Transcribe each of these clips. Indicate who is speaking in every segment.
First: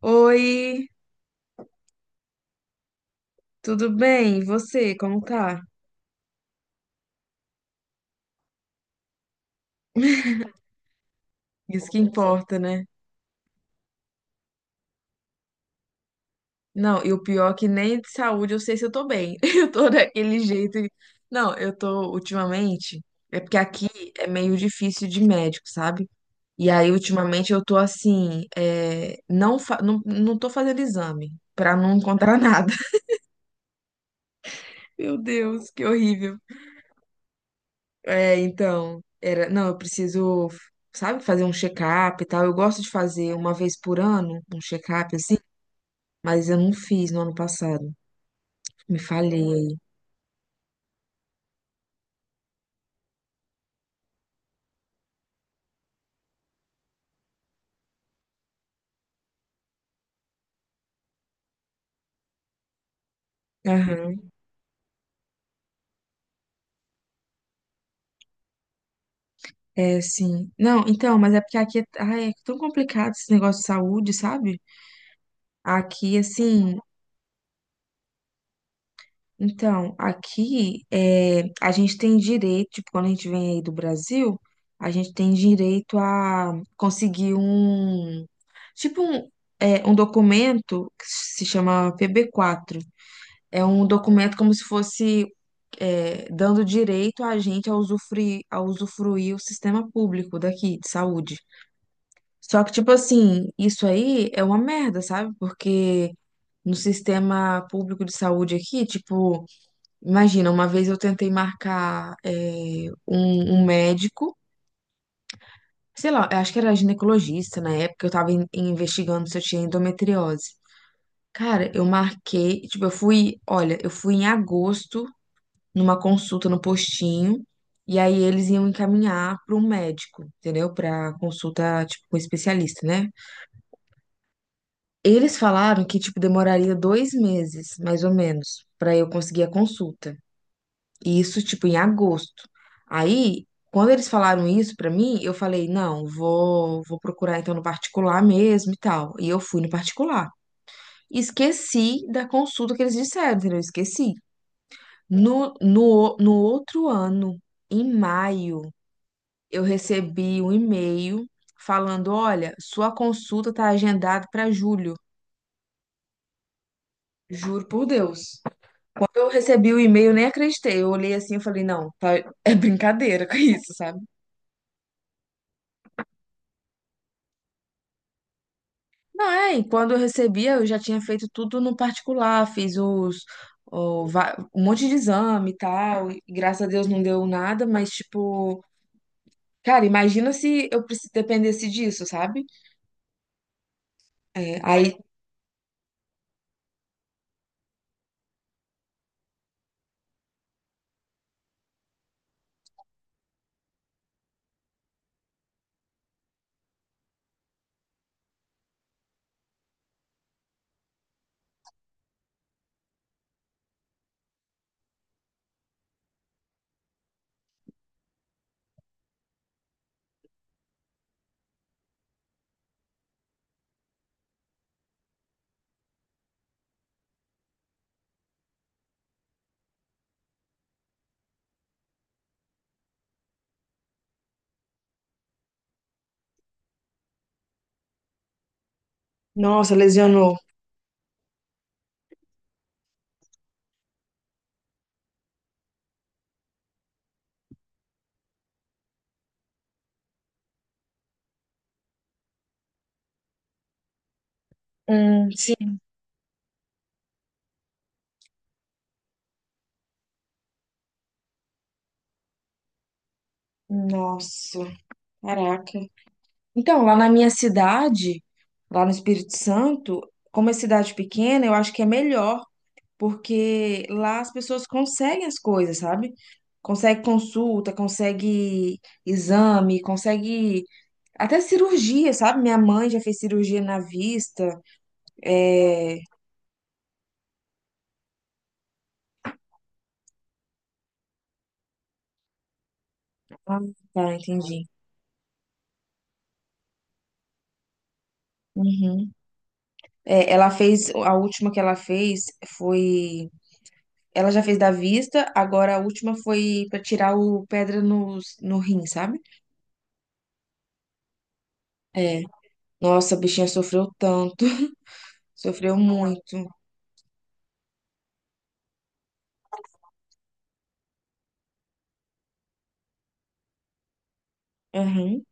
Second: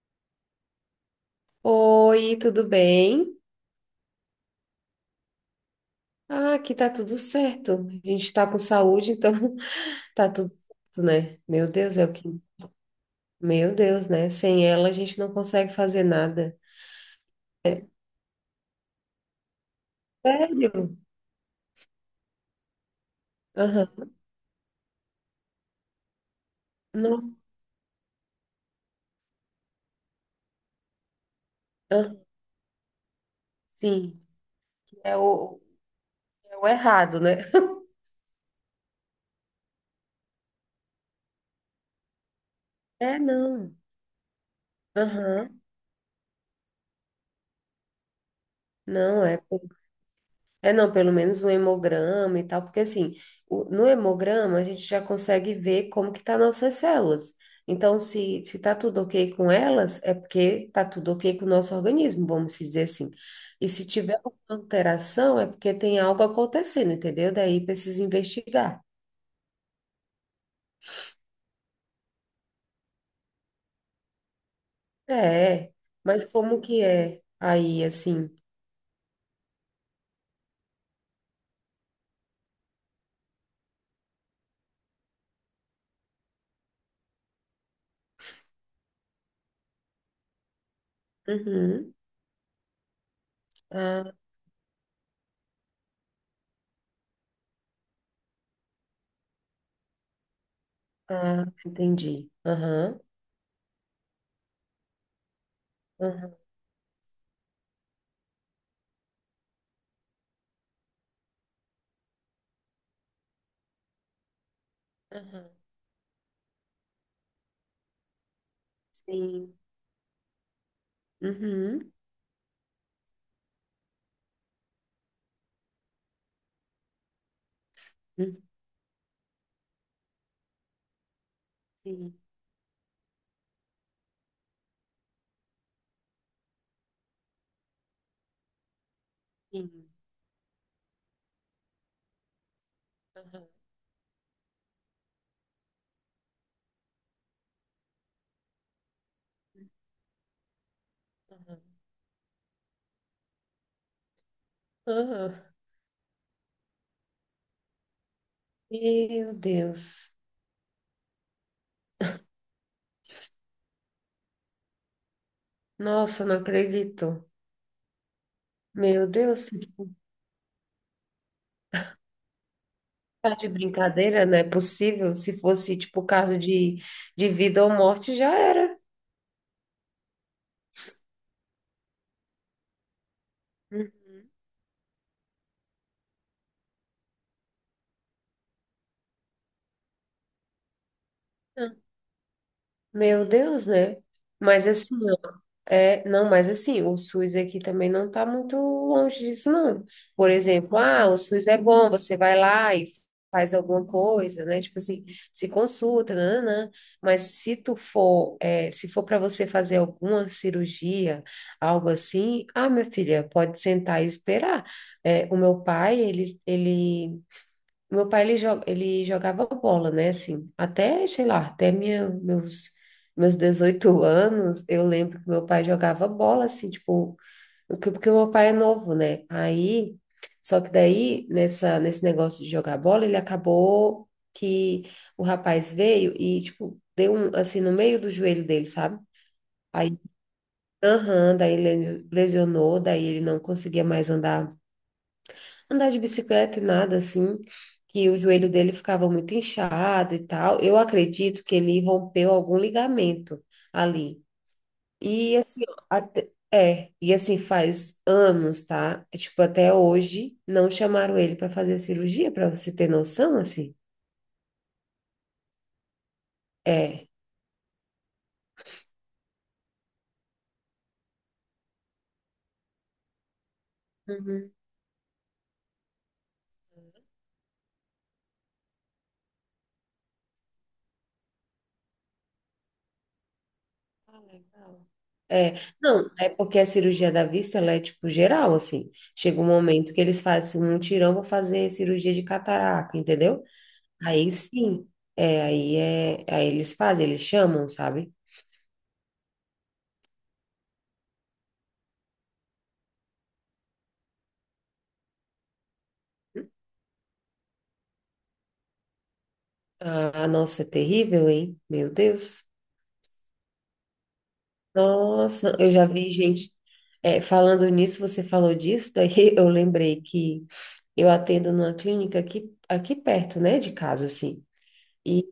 Speaker 1: Oi,
Speaker 2: Oi, tudo bem?
Speaker 1: tudo bem? E você, como tá?
Speaker 2: Ah, aqui tá tudo certo. A gente tá com saúde, então tá tudo certo, né? Meu
Speaker 1: Isso que
Speaker 2: Deus, é o que.
Speaker 1: importa, né?
Speaker 2: Meu Deus, né? Sem ela a gente não consegue fazer nada.
Speaker 1: Não, e o pior é que nem de saúde eu sei se eu tô bem. Eu tô daquele jeito.
Speaker 2: Sério?
Speaker 1: Não, eu tô ultimamente. É porque aqui
Speaker 2: Aham.
Speaker 1: é meio difícil de médico, sabe? E aí,
Speaker 2: Não.
Speaker 1: ultimamente, eu tô assim. Não, não tô fazendo exame pra não
Speaker 2: Ah,
Speaker 1: encontrar nada.
Speaker 2: sim. É
Speaker 1: Meu
Speaker 2: o,
Speaker 1: Deus, que horrível.
Speaker 2: é o errado, né?
Speaker 1: É, então, não, eu preciso, sabe, fazer um check-up e tal. Eu gosto de
Speaker 2: É,
Speaker 1: fazer uma
Speaker 2: não.
Speaker 1: vez por ano um check-up assim,
Speaker 2: Aham.
Speaker 1: mas eu não fiz no ano passado. Me
Speaker 2: Não,
Speaker 1: falhei
Speaker 2: é.
Speaker 1: aí.
Speaker 2: É, não, pelo menos um hemograma e tal, porque assim, no hemograma a gente já consegue ver como que tá nossas células. Então, se tá tudo ok com elas, é porque tá tudo ok com o nosso organismo, vamos se dizer assim. E se tiver
Speaker 1: Aham.
Speaker 2: alguma alteração, é porque tem algo acontecendo, entendeu? Daí precisa investigar.
Speaker 1: É, sim. Não, então, mas é porque aqui é tão complicado esse negócio de saúde, sabe?
Speaker 2: É,
Speaker 1: Aqui,
Speaker 2: mas como
Speaker 1: assim,
Speaker 2: que é aí, assim?
Speaker 1: então, aqui é, a gente tem direito, tipo, quando a gente vem aí do Brasil, a gente tem direito a conseguir um, tipo, um documento que se chama
Speaker 2: Uhum.
Speaker 1: PB4. É um
Speaker 2: Ah,
Speaker 1: documento como se fosse, dando direito a gente a usufruir, o sistema público daqui, de saúde.
Speaker 2: ah, entendi.
Speaker 1: Só que, tipo
Speaker 2: Aham,
Speaker 1: assim, isso aí é uma merda, sabe? Porque
Speaker 2: aham,
Speaker 1: no sistema público de saúde aqui, tipo. Imagina, uma vez eu tentei marcar um médico,
Speaker 2: aham.
Speaker 1: sei lá, eu acho que era ginecologista na época, eu tava investigando se eu
Speaker 2: Sim.
Speaker 1: tinha endometriose. Cara, eu
Speaker 2: Uhum.
Speaker 1: marquei, tipo, olha, eu fui em agosto numa consulta no postinho, e aí
Speaker 2: uhum,
Speaker 1: eles iam encaminhar para um médico, entendeu? Para consulta, tipo,
Speaker 2: Sim,
Speaker 1: com um especialista, né? Eles falaram que, tipo, demoraria 2 meses, mais ou menos, para eu conseguir a
Speaker 2: sim.
Speaker 1: consulta. Isso, tipo, em agosto. Aí,
Speaker 2: Aham,
Speaker 1: quando eles falaram isso pra mim, eu falei, não, vou procurar então no particular mesmo e tal. E eu fui no particular.
Speaker 2: aham,
Speaker 1: Esqueci da consulta que eles disseram, entendeu? Esqueci.
Speaker 2: aham.
Speaker 1: No outro ano, em maio,
Speaker 2: Meu
Speaker 1: eu
Speaker 2: Deus.
Speaker 1: recebi um e-mail falando, olha, sua consulta tá agendada pra julho.
Speaker 2: Nossa, não acredito.
Speaker 1: Juro por Deus.
Speaker 2: Meu
Speaker 1: Quando eu
Speaker 2: Deus,
Speaker 1: recebi o e-mail, eu nem acreditei. Eu olhei assim e falei, não, é brincadeira
Speaker 2: tá
Speaker 1: com
Speaker 2: de
Speaker 1: isso, sabe?
Speaker 2: brincadeira, não é possível. Se fosse, tipo, de vida ou morte, já era.
Speaker 1: Não, é, e quando eu recebia, eu já tinha feito tudo no particular, fiz os,
Speaker 2: Hum.
Speaker 1: o va- um monte de exame e tal, e graças a Deus não deu nada, mas tipo, cara, imagina se eu dependesse disso, sabe?
Speaker 2: Meu Deus, né?
Speaker 1: É,
Speaker 2: Mas assim,
Speaker 1: aí,
Speaker 2: é, não, mas assim, o SUS aqui também não está muito longe disso, não. Por exemplo, ah, o SUS é bom, você vai lá e faz alguma coisa, né? Tipo assim, se consulta, nananã. Mas se tu for, é, se for para você fazer alguma cirurgia, algo assim, ah, minha filha, pode sentar e esperar. É, o meu pai, ele ele jogava bola, né? Assim, até, sei lá, até minha, meus, meus 18 anos, eu lembro que meu pai jogava bola, assim, tipo, porque meu pai é novo, né? Aí, só que daí, nessa, nesse negócio de jogar bola, ele acabou que o rapaz veio e, tipo, deu um, assim, no meio do joelho dele, sabe?
Speaker 1: nossa,
Speaker 2: Aí,
Speaker 1: lesionou.
Speaker 2: aham, daí ele lesionou, daí ele não conseguia mais andar de bicicleta e nada assim, que o joelho dele ficava muito inchado e tal. Eu acredito que ele rompeu algum ligamento ali.
Speaker 1: Hum,
Speaker 2: E assim,
Speaker 1: sim,
Speaker 2: ó, é, e assim faz anos, tá? É, tipo, até hoje não chamaram ele para fazer cirurgia, para você ter noção, assim.
Speaker 1: nossa, caraca. Então, lá
Speaker 2: É.
Speaker 1: na minha cidade, lá no Espírito Santo, como é cidade pequena, eu acho que é melhor porque lá as
Speaker 2: Uhum.
Speaker 1: pessoas conseguem as coisas, sabe? Consegue consulta, consegue exame, consegue até cirurgia, sabe? Minha mãe já fez cirurgia na
Speaker 2: Ah,
Speaker 1: vista.
Speaker 2: legal. É,
Speaker 1: É...
Speaker 2: não, é porque a cirurgia da vista, ela é tipo geral, assim. Chega um momento que eles fazem um tirão, para fazer cirurgia de catarata, entendeu?
Speaker 1: Ah, tá,
Speaker 2: Aí
Speaker 1: entendi.
Speaker 2: sim, é, aí eles fazem, eles chamam, sabe?
Speaker 1: Uhum. É, ela fez, a última que ela fez foi. Ela já fez da vista, agora a última foi pra tirar o pedra no rim, sabe?
Speaker 2: Ah, nossa, é terrível, hein? Meu
Speaker 1: É.
Speaker 2: Deus.
Speaker 1: Nossa, a bichinha sofreu tanto.
Speaker 2: Nossa, eu
Speaker 1: Sofreu
Speaker 2: já vi
Speaker 1: muito.
Speaker 2: gente. É, falando nisso, você falou disso, daí eu lembrei que eu atendo numa clínica aqui, aqui perto, né, de casa, assim.
Speaker 1: Aham,
Speaker 2: E,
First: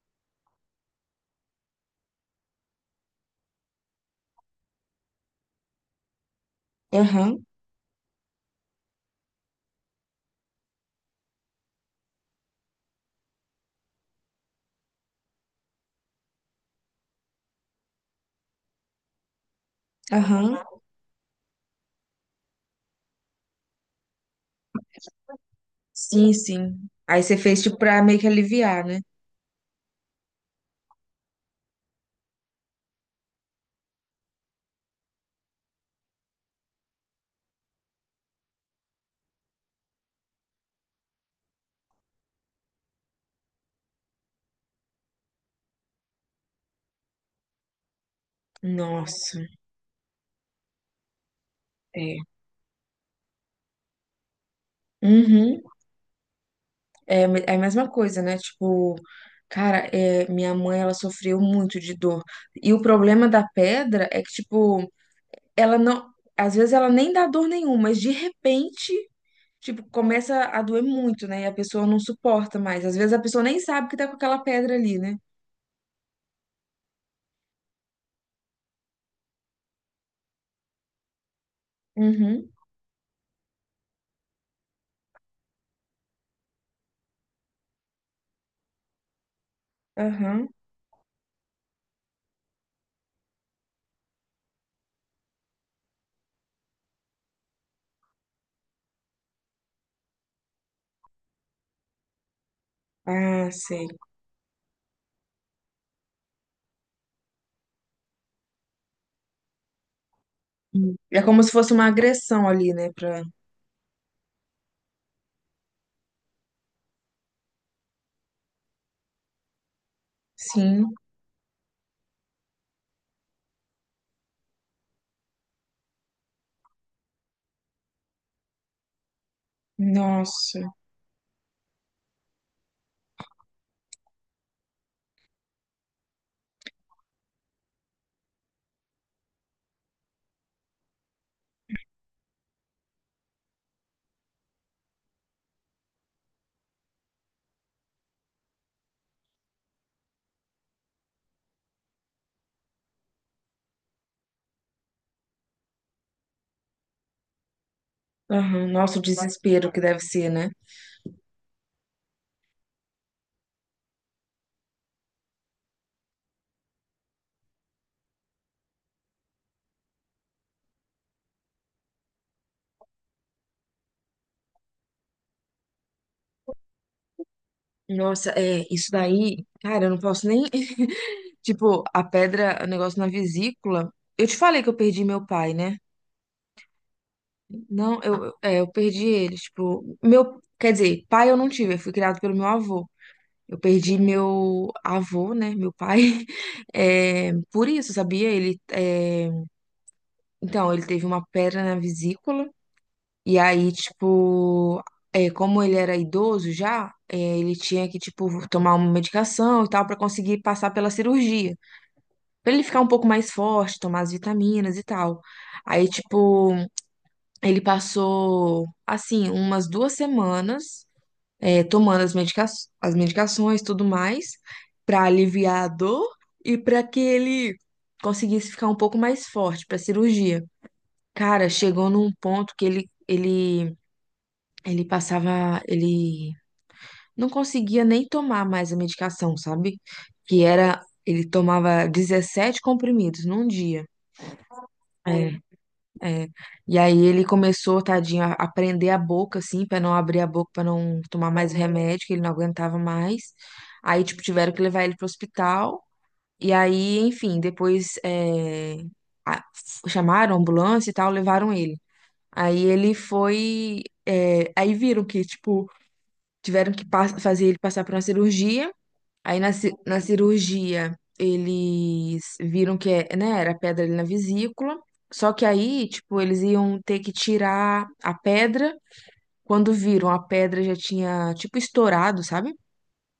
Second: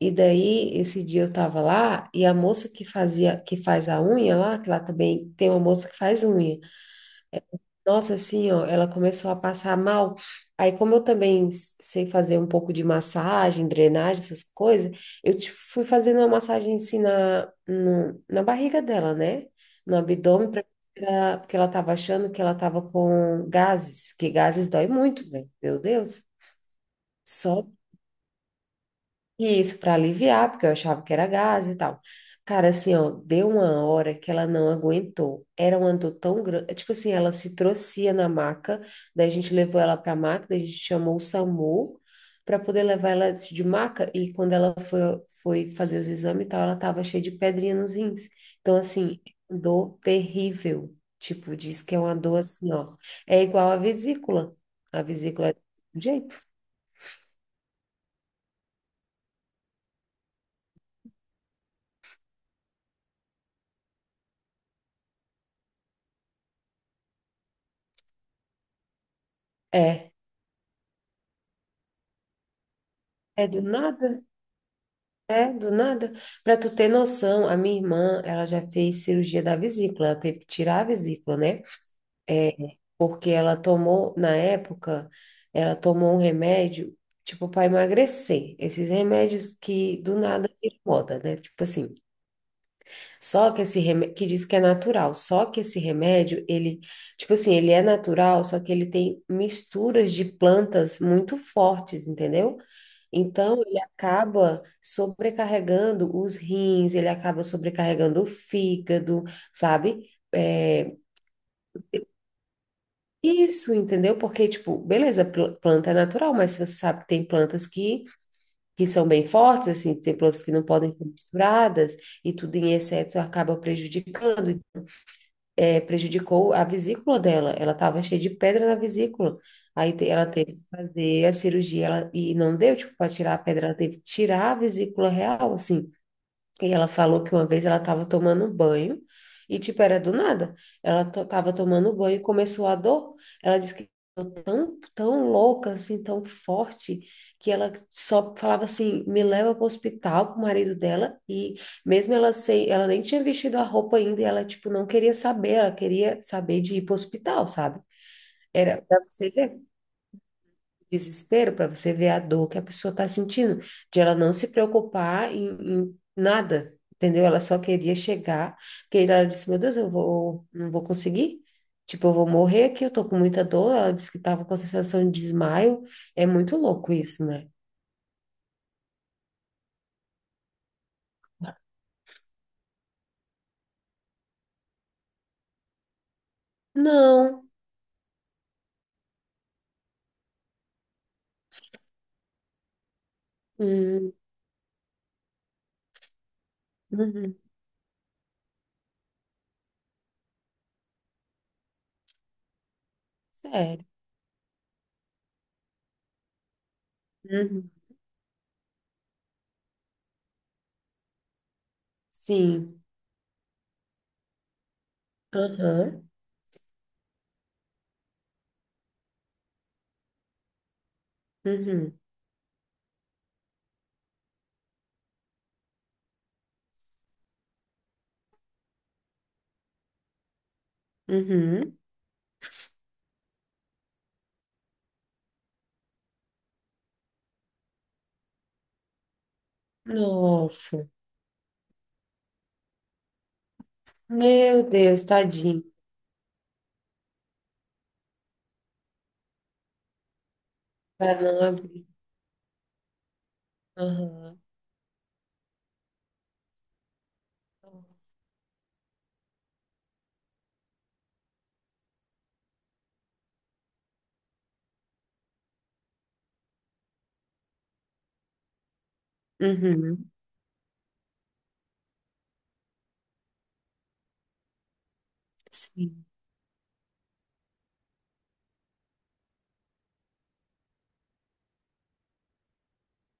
Speaker 2: e daí, esse dia eu tava lá e a moça que fazia, que faz a unha lá, que lá também tem uma moça que faz unha.
Speaker 1: aham,
Speaker 2: Nossa, assim, ó, ela começou a passar mal. Aí, como eu também sei fazer um pouco de massagem, drenagem, essas coisas, eu tipo, fui fazendo uma massagem assim na, na barriga dela, né? No abdômen,
Speaker 1: aham.
Speaker 2: porque ela tava achando que ela tava com gases, que gases dói muito, né? Meu Deus.
Speaker 1: Sim, sim, aí você fez
Speaker 2: Só
Speaker 1: tipo pra meio que aliviar, né?
Speaker 2: e isso para aliviar, porque eu achava que era gás e tal. Cara, assim, ó, deu uma hora que ela não aguentou. Era uma dor tão grande. Tipo assim, ela se trouxe na maca, daí a gente levou ela pra maca, daí a gente chamou o SAMU para poder levar ela de maca. E quando ela foi, foi fazer os exames e tal, ela tava cheia de pedrinha nos rins. Então, assim,
Speaker 1: Nossa,
Speaker 2: dor terrível. Tipo, diz que é uma
Speaker 1: é.
Speaker 2: dor assim, ó. É igual a vesícula. A vesícula é
Speaker 1: Uhum.
Speaker 2: do jeito.
Speaker 1: É, é a mesma coisa, né? Tipo, cara, é, minha mãe, ela sofreu muito de dor. E o problema da pedra é que, tipo, ela não. Às vezes ela nem dá dor nenhuma, mas de repente, tipo,
Speaker 2: É.
Speaker 1: começa a doer muito, né? E a pessoa não suporta mais. Às vezes a pessoa
Speaker 2: É
Speaker 1: nem
Speaker 2: do
Speaker 1: sabe que tá
Speaker 2: nada.
Speaker 1: com aquela pedra ali, né?
Speaker 2: É, do nada. Para tu ter noção, a minha irmã, ela já fez cirurgia da vesícula, ela teve que tirar a vesícula, né?
Speaker 1: Uhum.
Speaker 2: Porque ela tomou, na época, ela tomou um remédio, tipo, para emagrecer. Esses remédios que do
Speaker 1: Aham.
Speaker 2: nada viram moda, né? Tipo assim, só que esse remédio, que diz que é natural, só que esse remédio, ele, tipo assim, ele é natural, só que ele tem misturas de plantas muito fortes, entendeu?
Speaker 1: Ah,
Speaker 2: Então, ele
Speaker 1: sei.
Speaker 2: acaba sobrecarregando os rins, ele acaba sobrecarregando o fígado, sabe? É,
Speaker 1: Hum. É como se fosse uma agressão ali, né? Pra...
Speaker 2: isso, entendeu? Porque, tipo, beleza, planta é natural, mas você sabe que tem plantas que são bem fortes, assim, tem plantas que não podem
Speaker 1: Sim.
Speaker 2: ser misturadas, e tudo em excesso acaba prejudicando, é, prejudicou a vesícula dela, ela estava cheia de pedra na vesícula. Aí ela teve
Speaker 1: Nossa,
Speaker 2: que fazer a cirurgia ela, e não deu, tipo, para tirar a pedra, ela teve que tirar a vesícula real, assim. E ela falou que uma vez ela estava tomando banho e, tipo, era do nada. Ela estava tomando banho e começou a dor. Ela disse que ficou tão louca, assim, tão forte, que ela só falava assim: me leva para o hospital, para o marido dela. E mesmo ela sem, ela nem tinha vestido a roupa ainda, e ela, tipo, não queria saber, ela queria saber de ir para o hospital, sabe?
Speaker 1: aham,
Speaker 2: Era
Speaker 1: nossa,
Speaker 2: para
Speaker 1: o
Speaker 2: você ver
Speaker 1: desespero que deve ser, né?
Speaker 2: desespero para você ver a dor que a pessoa está sentindo, de ela não se preocupar em nada, entendeu? Ela só queria chegar, porque ela disse, meu Deus, eu vou, não vou conseguir, tipo, eu vou morrer aqui, eu tô com muita dor, ela disse que tava com a sensação de desmaio, é muito louco isso, né?
Speaker 1: Nossa, é, isso daí, cara, eu não posso nem. Tipo, a pedra, o negócio na vesícula. Eu te falei que eu perdi meu pai, né?
Speaker 2: Não,
Speaker 1: Não, eu perdi ele. Tipo, meu, quer dizer, pai eu não tive, eu fui criado pelo meu avô. Eu perdi
Speaker 2: hum,
Speaker 1: meu avô, né? Meu pai. É,
Speaker 2: uhum.
Speaker 1: por isso, sabia? Então, ele teve uma pedra na vesícula, e aí,
Speaker 2: Sério,
Speaker 1: tipo, como ele era idoso já, ele
Speaker 2: uhum.
Speaker 1: tinha que, tipo, tomar uma medicação e tal, pra conseguir passar pela cirurgia. Pra ele ficar
Speaker 2: Sim,
Speaker 1: um pouco mais forte, tomar as vitaminas e tal. Aí,
Speaker 2: aham,
Speaker 1: tipo, ele passou, assim, umas 2 semanas,
Speaker 2: uhum.
Speaker 1: tomando as medicações e tudo mais, pra aliviar a dor e pra que ele conseguisse ficar um pouco mais forte pra cirurgia. Cara,
Speaker 2: Uhum.
Speaker 1: chegou num ponto que ele passava, ele não conseguia nem tomar mais a medicação, sabe? Que era,
Speaker 2: Nossa,
Speaker 1: ele tomava 17 comprimidos num dia.
Speaker 2: meu Deus,
Speaker 1: É,
Speaker 2: tadinho,
Speaker 1: é. E aí ele começou, tadinho, a prender a boca, assim, pra não abrir a boca, pra não
Speaker 2: para
Speaker 1: tomar
Speaker 2: não
Speaker 1: mais
Speaker 2: abrir,
Speaker 1: remédio, que ele não aguentava mais. Aí, tipo,
Speaker 2: aham.
Speaker 1: tiveram que levar ele pro hospital. E aí, enfim, depois, a- chamaram a ambulância e tal, levaram ele. Aí ele foi. Aí viram que, tipo, tiveram que fazer ele passar por uma cirurgia. Aí na
Speaker 2: Uhum.
Speaker 1: cirurgia eles viram que é, né, era pedra ali na vesícula. Só que aí,
Speaker 2: Sim.
Speaker 1: tipo, eles iam ter que tirar a pedra. Quando viram, a pedra já tinha, tipo, estourado, sabe?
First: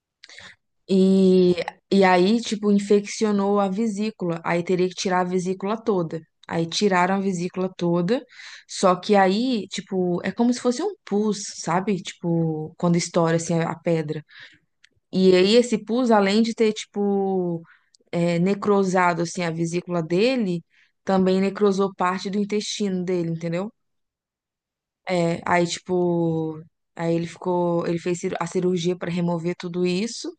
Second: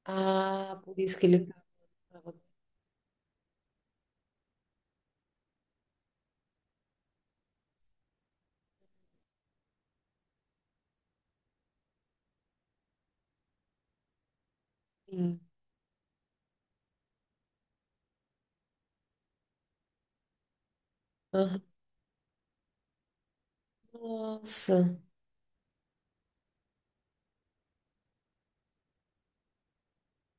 Speaker 2: Ah, por isso que ele
Speaker 1: E, e
Speaker 2: estava
Speaker 1: aí, tipo, infeccionou a vesícula. Aí teria que tirar a vesícula toda. Aí tiraram a vesícula toda. Só que aí, tipo, é como se fosse um pus, sabe? Tipo, quando estoura assim a pedra. E
Speaker 2: assim.
Speaker 1: aí, esse pus, além de ter, tipo, necrosado assim a vesícula dele, também
Speaker 2: Aham.
Speaker 1: necrosou parte do intestino dele, entendeu?
Speaker 2: Nossa.
Speaker 1: É, aí, tipo, aí ele ficou, ele fez a cirurgia para remover tudo isso.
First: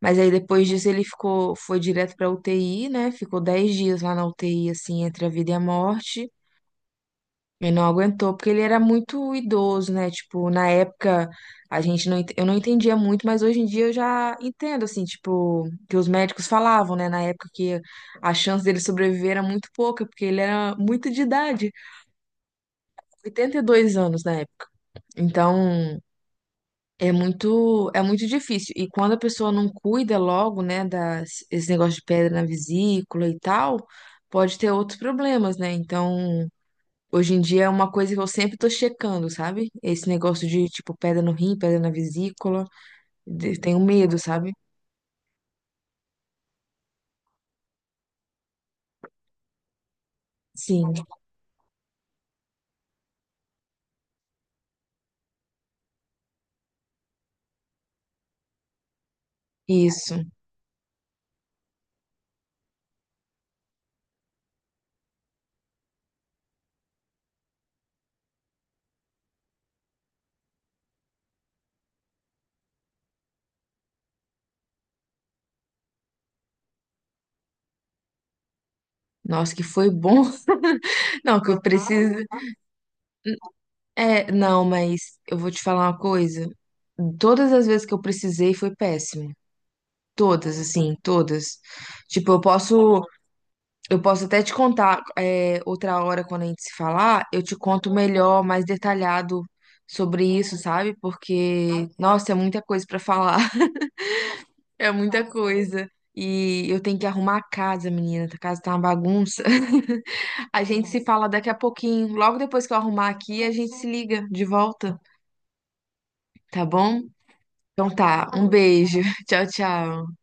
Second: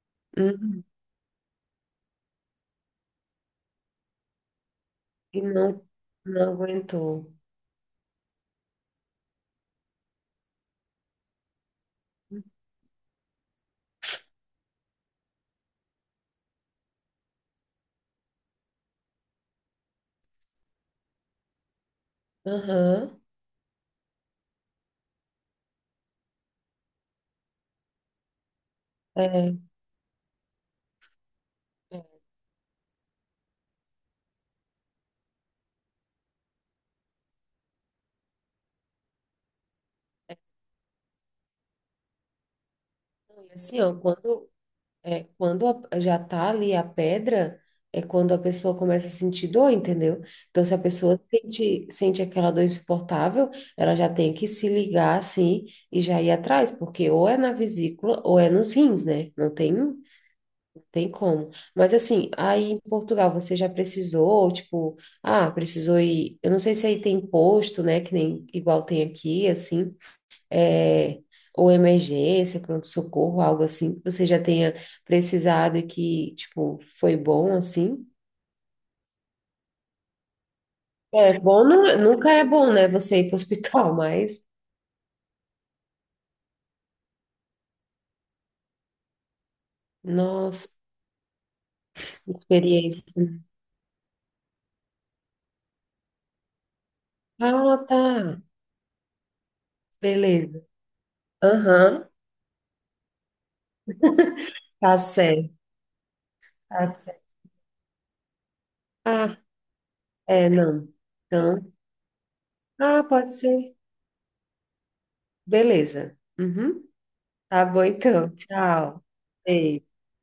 Speaker 1: Mas aí depois
Speaker 2: Uhum.
Speaker 1: disso ele ficou, foi direto pra UTI, né? Ficou 10 dias lá na UTI, assim, entre a
Speaker 2: E
Speaker 1: vida e a
Speaker 2: não,
Speaker 1: morte.
Speaker 2: não aguentou.
Speaker 1: E não aguentou, porque ele era muito idoso, né? Tipo, na época a gente não, ent- eu não entendia muito, mas hoje em dia eu já entendo, assim, tipo, que os médicos falavam, né? Na época que a chance dele sobreviver era muito pouca, porque ele era muito de idade,
Speaker 2: Aham.
Speaker 1: 82 anos na época. Então, é muito, é muito difícil. E quando a pessoa
Speaker 2: É.
Speaker 1: não cuida logo, né, das, esse negócio de
Speaker 2: É.
Speaker 1: pedra na vesícula e tal, pode ter outros problemas, né? Então, hoje em dia é uma coisa que eu sempre tô checando, sabe? Esse negócio de, tipo, pedra no rim, pedra na vesícula.
Speaker 2: Não, e
Speaker 1: Tenho
Speaker 2: assim, ó,
Speaker 1: medo,
Speaker 2: quando,
Speaker 1: sabe?
Speaker 2: é, quando já tá ali a pedra, é quando a pessoa começa a sentir dor, entendeu? Então, se a
Speaker 1: Sim,
Speaker 2: pessoa sente, sente aquela dor insuportável, ela já tem que se ligar assim e já ir atrás, porque ou é na vesícula ou é nos rins, né? Não tem
Speaker 1: isso.
Speaker 2: tem como. Mas assim, aí em Portugal você já precisou, tipo, ah, precisou ir. Eu não sei se aí tem posto, né? Que nem igual tem aqui, assim, é, ou emergência, pronto-socorro, algo assim, que você já tenha precisado e que, tipo, foi bom, assim.
Speaker 1: Nossa, que foi bom.
Speaker 2: É
Speaker 1: Não, que eu
Speaker 2: bom,
Speaker 1: preciso.
Speaker 2: nunca é bom, né? Você ir para o hospital,
Speaker 1: É,
Speaker 2: mas,
Speaker 1: não, mas eu vou te falar uma coisa. Todas as vezes que eu precisei foi péssimo. Todas,
Speaker 2: nossa,
Speaker 1: assim, todas.
Speaker 2: que
Speaker 1: Tipo,
Speaker 2: experiência.
Speaker 1: eu posso até te contar, outra hora quando a gente se falar, eu te
Speaker 2: Ah,
Speaker 1: conto
Speaker 2: tá.
Speaker 1: melhor, mais detalhado sobre isso,
Speaker 2: Beleza.
Speaker 1: sabe? Porque,
Speaker 2: Aham,
Speaker 1: nossa, é muita coisa pra falar, é
Speaker 2: tá
Speaker 1: muita
Speaker 2: certo,
Speaker 1: coisa. E eu
Speaker 2: tá
Speaker 1: tenho que
Speaker 2: certo.
Speaker 1: arrumar a casa, menina, a casa tá uma
Speaker 2: Ah,
Speaker 1: bagunça.
Speaker 2: é,
Speaker 1: A gente
Speaker 2: não.
Speaker 1: se fala daqui a
Speaker 2: Então.
Speaker 1: pouquinho, logo depois que eu
Speaker 2: Ah,
Speaker 1: arrumar
Speaker 2: pode
Speaker 1: aqui, a gente
Speaker 2: ser.
Speaker 1: se liga de volta,
Speaker 2: Beleza.
Speaker 1: tá
Speaker 2: Uhum.
Speaker 1: bom?
Speaker 2: Tá bom
Speaker 1: Então tá,
Speaker 2: então.
Speaker 1: um beijo.
Speaker 2: Tchau.
Speaker 1: Tchau,
Speaker 2: Beijo.
Speaker 1: tchau.